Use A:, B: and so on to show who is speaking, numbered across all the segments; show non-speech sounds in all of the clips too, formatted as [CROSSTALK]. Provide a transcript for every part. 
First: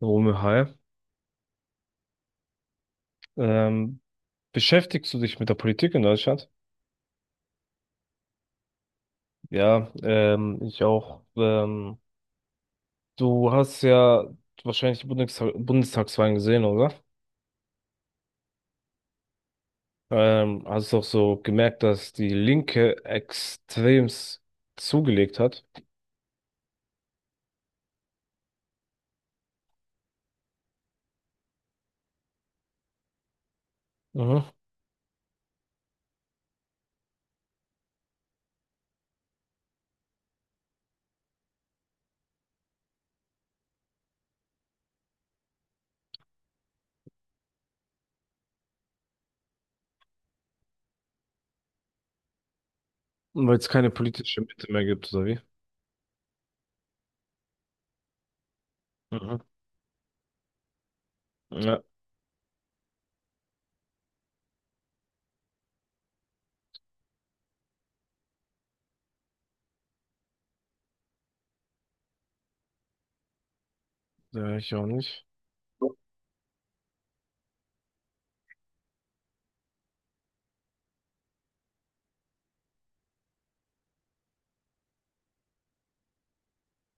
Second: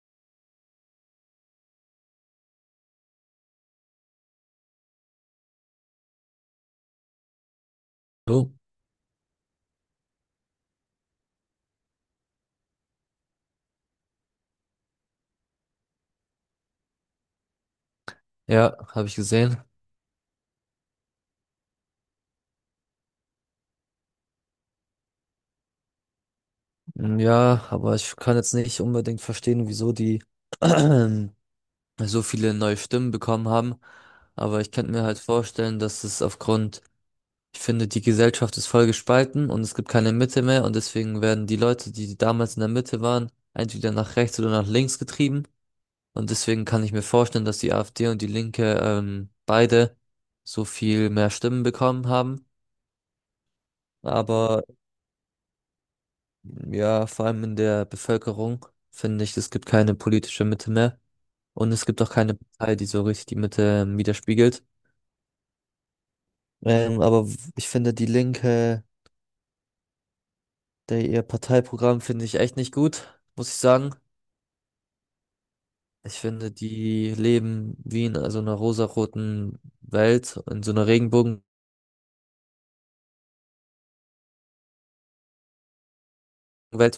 A: Romeo, hi. Ähm, Beschäftigst du dich mit der Politik in Deutschland?
B: Oh,
A: Ja, ich auch. Du hast ja wahrscheinlich die Bundestagswahlen gesehen, oder?
B: ja, habe ich gesehen.
A: Hast du auch so gemerkt, dass die Linke extremst zugelegt hat.
B: Mm, ja, aber ich kann jetzt nicht unbedingt verstehen, wieso die [CLEARS THROAT] so viele neue Stimmen bekommen haben.
A: Mhm.
B: Aber ich könnte mir halt vorstellen, dass es aufgrund, ich finde, die Gesellschaft ist voll gespalten und es gibt keine Mitte mehr und deswegen werden die Leute, die damals in der Mitte waren, entweder nach rechts oder nach links getrieben. Und deswegen kann ich mir vorstellen, dass die AfD und die Linke beide so viel mehr Stimmen bekommen haben.
A: Weil es keine politische
B: Aber
A: Mitte mehr gibt, oder wie?
B: ja, vor allem in der Bevölkerung finde ich,
A: Mhm.
B: es gibt keine politische Mitte mehr und
A: Ja,
B: es gibt auch keine Partei, die so richtig die Mitte widerspiegelt. Aber ich finde die Linke, der, ihr Parteiprogramm finde ich echt nicht gut, muss ich sagen.
A: ja, ich auch nicht.
B: Ich finde, die leben wie in so einer rosaroten Welt, in so einer Regenbogenwelt,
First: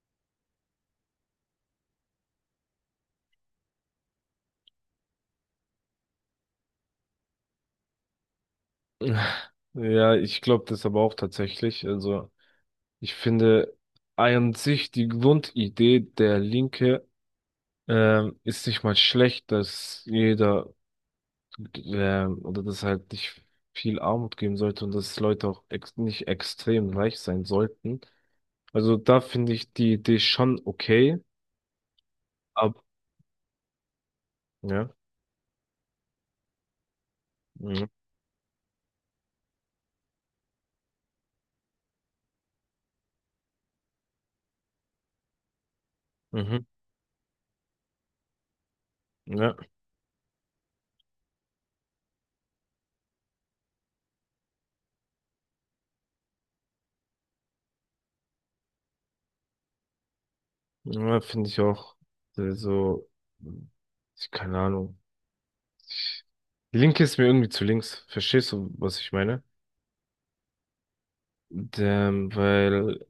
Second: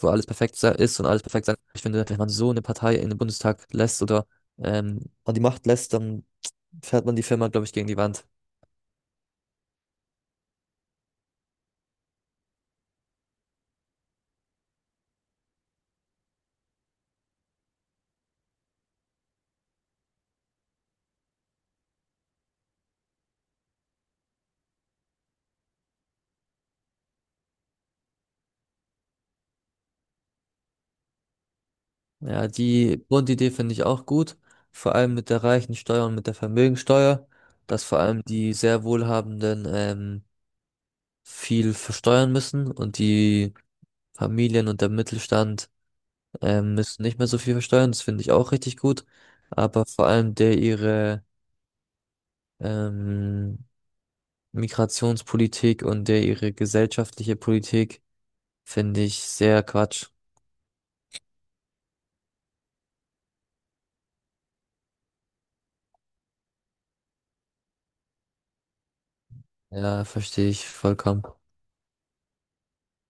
B: wo ist und alles perfekt sein. Ich finde, wenn man so eine Partei in den Bundestag lässt oder an die Macht lässt, dann fährt man die Firma, glaube ich, gegen die Wand.
A: [LAUGHS] Ja, ich glaube das aber auch tatsächlich. Also, ich finde an sich die Grundidee der Linke ist nicht mal schlecht, dass jeder oder dass halt nicht viel Armut geben sollte und dass Leute auch ex nicht extrem reich sein sollten. Also da finde ich die Idee schon okay,
B: Ja,
A: aber
B: die Grundidee finde ich auch gut.
A: ja,
B: Vor allem mit der Reichensteuer und mit der Vermögensteuer, dass
A: mhm,
B: vor allem die sehr Wohlhabenden viel versteuern müssen und die Familien und der Mittelstand
A: mhm,
B: müssen nicht mehr so viel versteuern. Das finde ich auch richtig gut.
A: ja,
B: Aber vor allem der ihre ähm, Migrationspolitik und der ihre gesellschaftliche Politik finde ich sehr Quatsch.
A: ja finde ich auch, so, mh, keine Ahnung. Die Linke ist mir irgendwie zu links, verstehst du, was ich meine?
B: Ja, verstehe ich vollkommen.
A: Und, weil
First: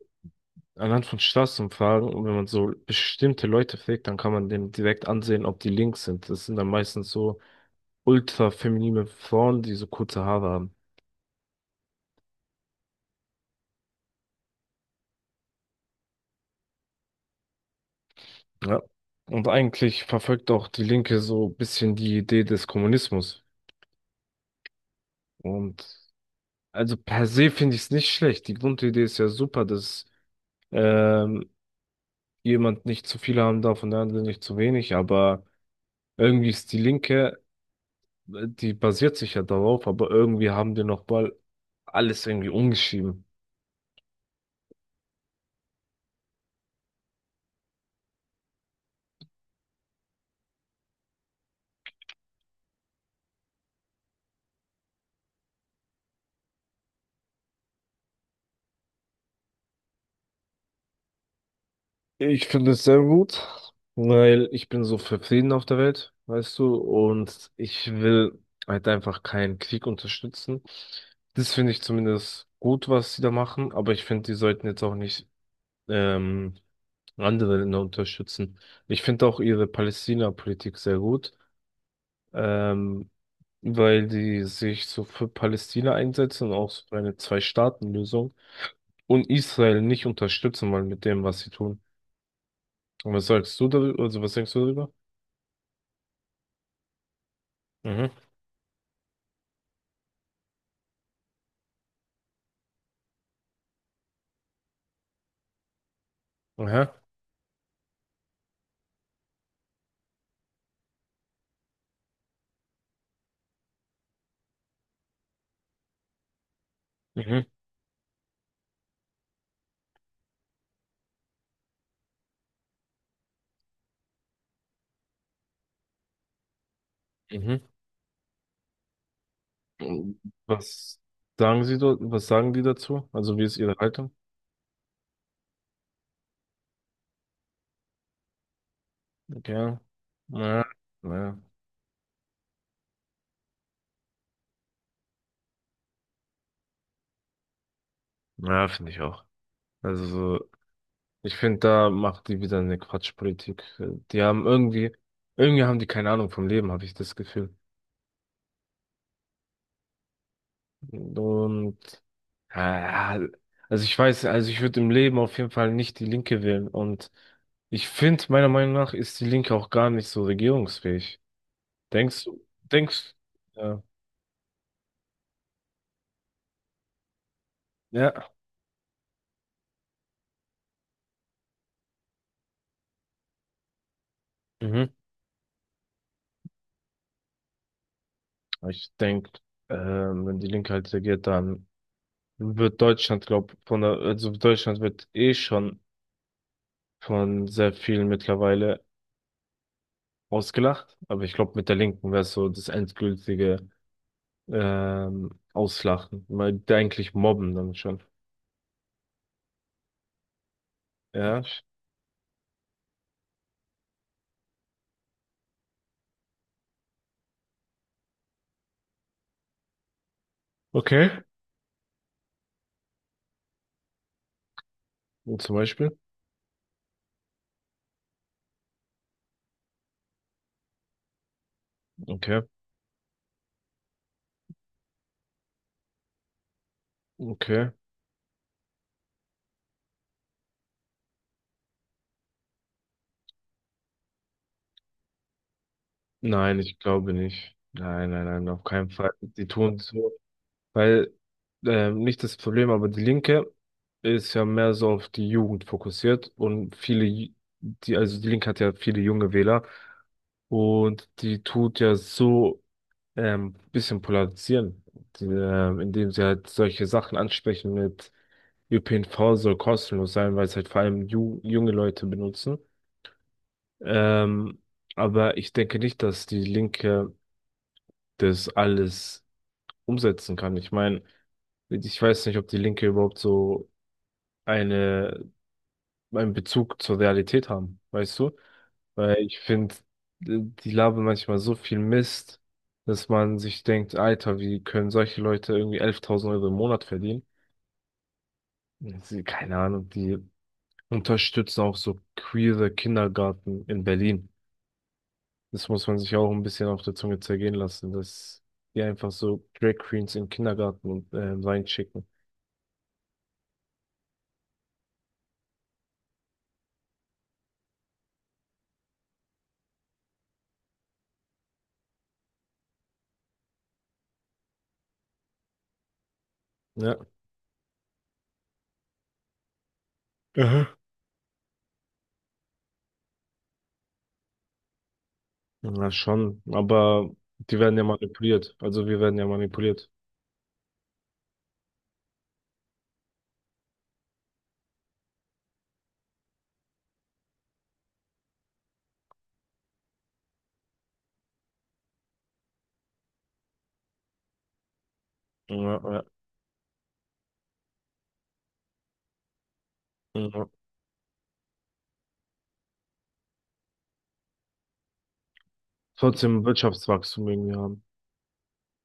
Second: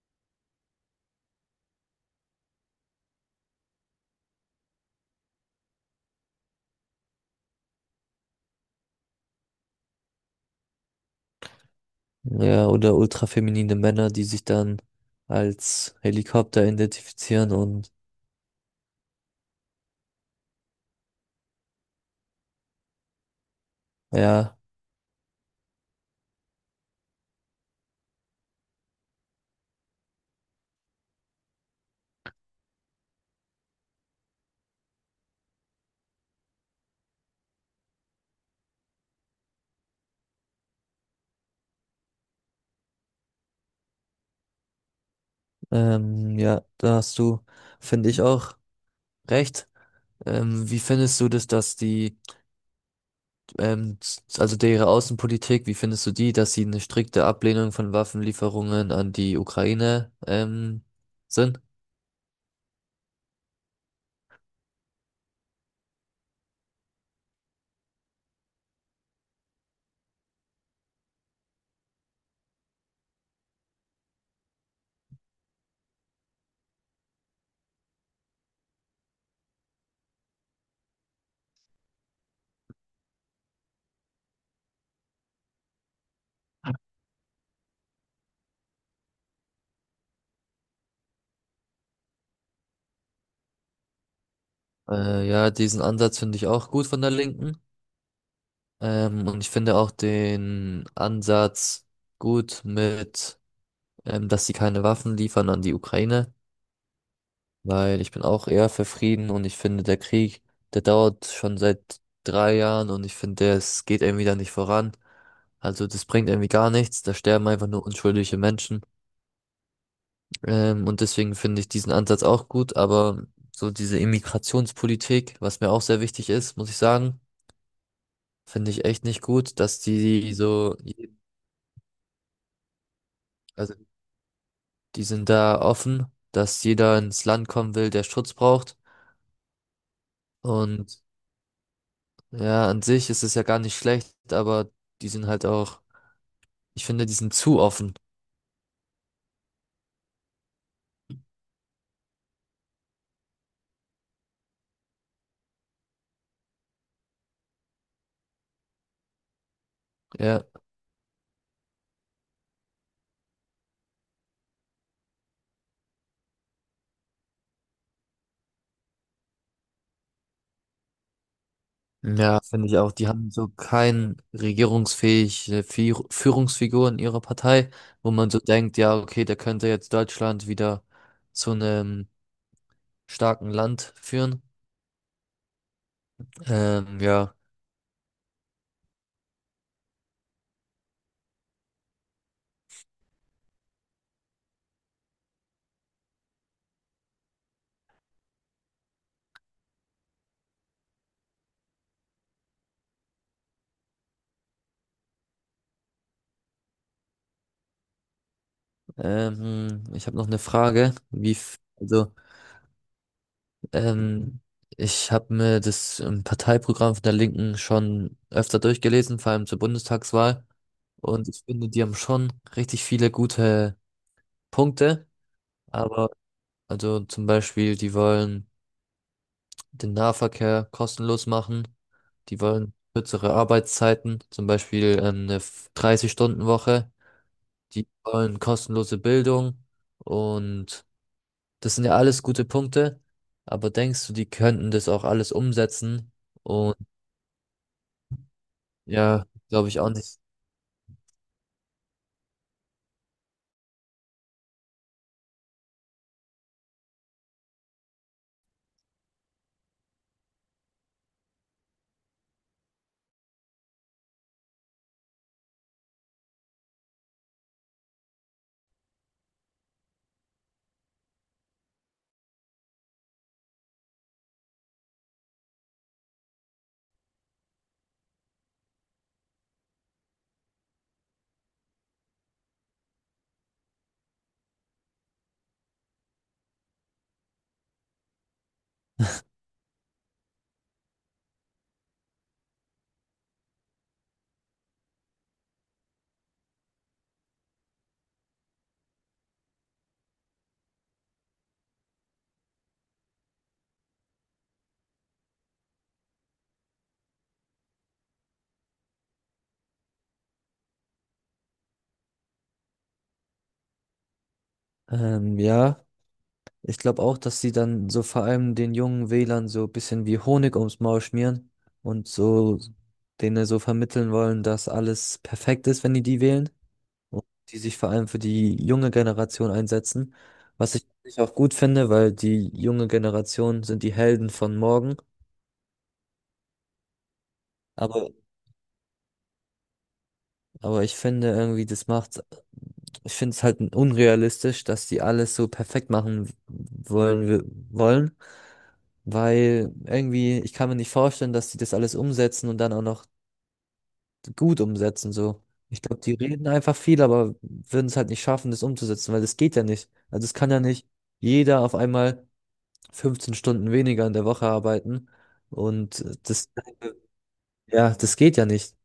A: anhand von Straßenumfragen, und wenn man so bestimmte Leute fragt, dann kann man denen direkt ansehen, ob die links sind. Das sind dann meistens so ultra-feminine Frauen, die so kurze Haare haben.
B: Ja, oder ultrafeminine Männer, die sich dann als Helikopter identifizieren und
A: Ja. Und eigentlich verfolgt auch die Linke so ein bisschen die Idee des Kommunismus.
B: ja,
A: Und also per se finde ich es nicht schlecht. Die Grundidee ist ja super, dass ähm, jemand nicht zu viele haben darf und der andere nicht zu wenig. Aber irgendwie ist die Linke, die basiert sich ja darauf, aber irgendwie haben die nochmal alles irgendwie umgeschrieben.
B: ähm, ja, da hast du, finde ich auch recht. Wie findest du das, dass die, also deren Außenpolitik, wie findest du die, dass sie eine strikte Ablehnung von Waffenlieferungen an die Ukraine, sind?
A: Ich finde es sehr gut, weil ich bin so für Frieden auf der Welt, weißt du, und ich will halt einfach keinen Krieg unterstützen. Das finde ich zumindest gut, was sie da machen, aber ich finde, die sollten jetzt auch nicht ähm, andere Länder unterstützen. Ich finde auch ihre Palästina-Politik sehr gut. Ähm, weil die sich so für Palästina einsetzen und auch so für eine Zwei-Staaten-Lösung und Israel nicht unterstützen wollen mit dem, was sie tun. Und was sagst du darüber? Also was denkst du darüber?
B: Ja, diesen Ansatz finde ich auch gut von der Linken.
A: Mhm.
B: Und ich finde auch den Ansatz gut mit dass sie keine Waffen liefern an die Ukraine,
A: Aha.
B: weil ich bin auch eher für Frieden und ich finde, der Krieg, der dauert schon seit 3 Jahren und ich finde, es geht irgendwie da nicht voran. Also das bringt irgendwie gar nichts, da
A: Mhm.
B: sterben einfach nur unschuldige Menschen. Und deswegen finde ich diesen Ansatz auch gut, aber so diese Immigrationspolitik, was mir auch sehr wichtig ist, muss ich sagen,
A: Mhm.
B: finde ich echt nicht gut, dass
A: Und
B: die so,
A: was sagen sie dort? Was sagen die dazu? Also wie ist ihre
B: also
A: Haltung?
B: die sind da offen, dass jeder ins Land kommen will, der Schutz braucht.
A: Ja. Ja.
B: Und
A: Ja,
B: ja, an sich ist es ja gar nicht schlecht, aber die sind halt auch, ich finde, die sind zu offen.
A: ja finde ich auch. Also so, ich finde, da macht die wieder eine Quatschpolitik. Die haben irgendwie, haben die keine Ahnung vom Leben, habe ich das Gefühl.
B: Ja,
A: Und ja, also ich weiß, also ich würde im Leben auf jeden Fall nicht die Linke wählen. Und ich finde, meiner Meinung nach ist die Linke auch gar nicht so regierungsfähig. Denkst
B: ja,
A: du?
B: finde ich auch. Die
A: Denkst.
B: haben so
A: Ja.
B: kein regierungsfähige Führungsfigur in ihrer Partei, wo
A: Ja.
B: man so denkt, ja, okay, der könnte jetzt Deutschland wieder zu einem starken Land führen.
A: Mhm.
B: Ähm, ja,
A: Ich denke, wenn die Linke halt regiert, dann wird Deutschland, glaub, von der, also Deutschland wird eh schon von sehr vielen mittlerweile ausgelacht. Aber ich glaube, mit der Linken wäre so das endgültige Auslachen. Mal eigentlich mobben dann schon.
B: ich habe noch eine Frage.
A: Ja.
B: Ähm, ich habe mir das Parteiprogramm von der Linken schon öfter durchgelesen, vor allem zur Bundestagswahl.
A: Okay.
B: Und ich finde, die haben schon richtig viele gute Punkte.
A: Zum Beispiel.
B: Aber, also zum Beispiel, die wollen den Nahverkehr kostenlos machen. Die
A: Okay.
B: wollen kürzere Arbeitszeiten, zum Beispiel eine 30-Stunden-Woche.
A: Okay.
B: Die wollen kostenlose Bildung. Und das sind ja alles gute Punkte. Aber denkst du, die könnten das auch alles umsetzen?
A: Nein,
B: Und
A: ich glaube nicht. Nein, nein, nein, auf keinen Fall.
B: ja,
A: Die
B: glaube
A: tun
B: ich auch
A: so,
B: nicht.
A: weil nicht das Problem, aber die Linke ist ja mehr so auf die Jugend fokussiert und viele, die, also die Linke hat ja viele junge Wähler und die tut ja so bisschen polarisieren, die, indem sie halt solche Sachen ansprechen mit ÖPNV soll kostenlos sein, weil es halt vor allem ju junge Leute benutzen. Ähm, aber ich denke nicht, dass die Linke das alles umsetzen kann. Ich meine, ich weiß nicht, ob die Linke überhaupt so eine, einen Bezug zur Realität haben, weißt du? Weil ich finde, die labern manchmal so viel Mist, dass man sich denkt, Alter, wie können solche Leute irgendwie 11.000 Euro im Monat verdienen? Sie, keine Ahnung, die unterstützen auch so queere Kindergarten in Berlin. Das muss man sich auch ein bisschen auf der Zunge zergehen lassen, dass die einfach so Drag Queens in den Kindergarten und, reinschicken.
B: Ja. Ich glaube auch, dass sie dann so vor allem den jungen Wählern so ein bisschen wie Honig ums Maul schmieren und so denen so vermitteln wollen, dass alles perfekt ist, wenn die die wählen
A: Ja,
B: und die sich vor allem für die junge Generation einsetzen, was
A: aha,
B: ich auch gut finde, weil die junge Generation sind die Helden von morgen.
A: ja, schon. Aber die werden ja
B: Aber
A: manipuliert. Also wir werden ja manipuliert.
B: Aber ich finde irgendwie, das macht, ich finde es halt unrealistisch, dass die alles so perfekt machen wollen, wollen, weil irgendwie, ich kann mir nicht vorstellen, dass die das alles umsetzen und dann auch noch gut umsetzen, so.
A: Ja,
B: Ich glaube,
A: ja,
B: die reden einfach viel, aber würden es halt nicht schaffen, das umzusetzen, weil das geht ja nicht. Also es
A: ja.
B: kann ja nicht jeder auf einmal 15 Stunden weniger in der Woche arbeiten und
A: Trotzdem
B: das,
A: Wirtschaftswachstum irgendwie haben.
B: ja, das geht ja nicht.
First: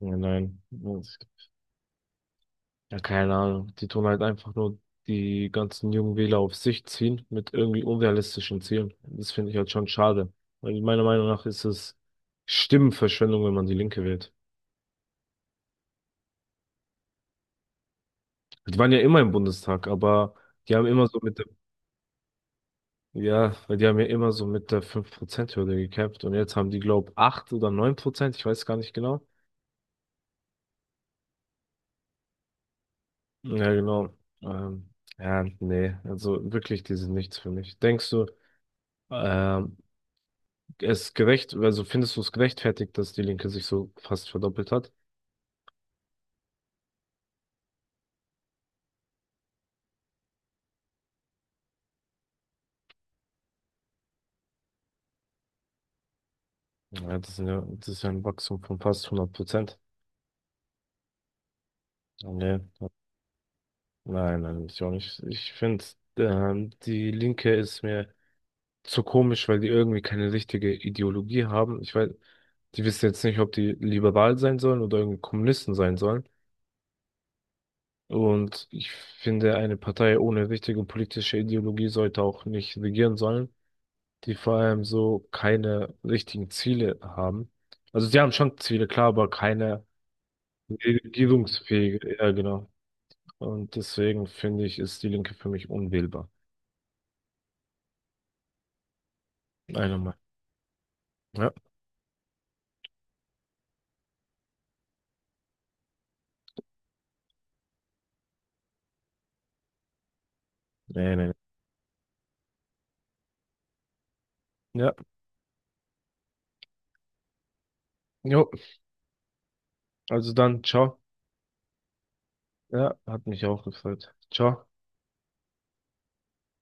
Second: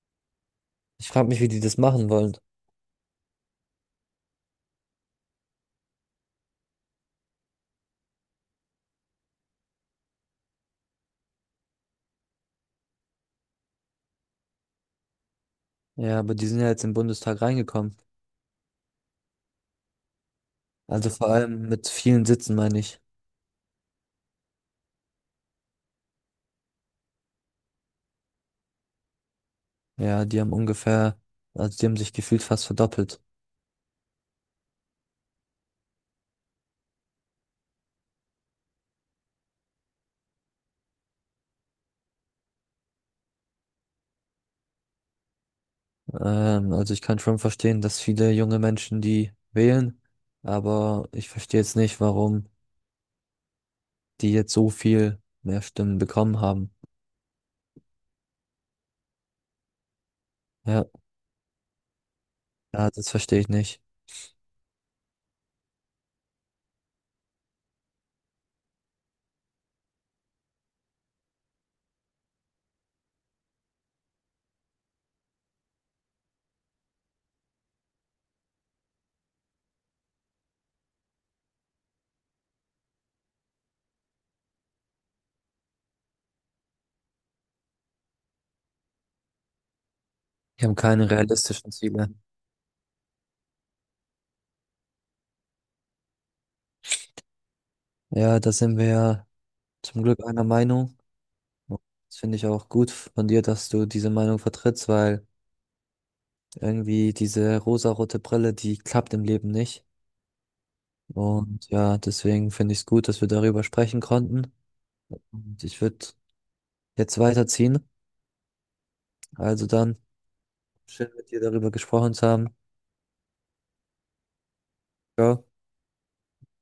A: Ja, nein.
B: Ich frage mich, wie die das machen wollen.
A: Ja, keine Ahnung. Die tun halt einfach nur die ganzen jungen Wähler auf sich ziehen mit irgendwie unrealistischen Zielen. Das finde ich halt schon schade. Weil meiner Meinung nach ist es Stimmenverschwendung, wenn man die Linke wählt.
B: Ja, aber die sind ja jetzt im Bundestag reingekommen.
A: Die waren ja immer im Bundestag, aber die haben immer
B: Also
A: so
B: vor Mhm.
A: mit der,
B: allem mit vielen Sitzen, meine ich.
A: ja, weil die haben ja immer so mit der 5%-Hürde gekämpft und jetzt haben die, glaube ich, 8 oder 9 Prozent, ich weiß gar nicht genau.
B: Ja, die haben ungefähr, also die haben sich gefühlt fast verdoppelt.
A: Hm. Ja, genau. Ähm, ja, nee, also wirklich, die sind nichts für mich. Denkst du, ähm, es gerecht, also findest du es gerechtfertigt, dass die Linke sich so fast verdoppelt hat?
B: Also ich kann schon verstehen, dass viele junge Menschen die wählen, aber ich verstehe jetzt nicht, warum die jetzt so viel mehr Stimmen bekommen haben.
A: Ja, das sind ja, das ist ja ein Wachstum von fast 100%.
B: Ja,
A: Nee,
B: ja, das verstehe ich nicht.
A: nein, nein, ich auch nicht. Ich finde, die Linke ist mir so komisch, weil die irgendwie keine richtige Ideologie haben. Ich weiß, die wissen jetzt nicht, ob die liberal sein sollen oder irgendwie Kommunisten sein sollen. Und ich finde, eine Partei ohne richtige politische Ideologie sollte auch nicht regieren sollen, die vor allem so keine richtigen Ziele haben. Also sie haben schon Ziele, klar, aber keine
B: Die haben keine realistischen Ziele.
A: regierungsfähige, ja genau. Und deswegen finde ich, ist die Linke für mich unwählbar.
B: Ja, da sind wir ja
A: Einer
B: zum
A: Meinung.
B: Glück einer Meinung.
A: Ja,
B: Das finde ich auch gut von dir, dass du diese Meinung vertrittst, weil irgendwie diese rosarote Brille, die klappt im Leben nicht.
A: nee, nee, nee.
B: Und ja, deswegen finde ich es gut, dass wir darüber sprechen konnten.
A: Ja,
B: Und ich würde jetzt weiterziehen.
A: jo,
B: Also dann,
A: also dann, ciao.
B: schön mit dir darüber gesprochen zu haben.
A: Ja, hat mich auch gefreut. Ciao.
B: Ciao.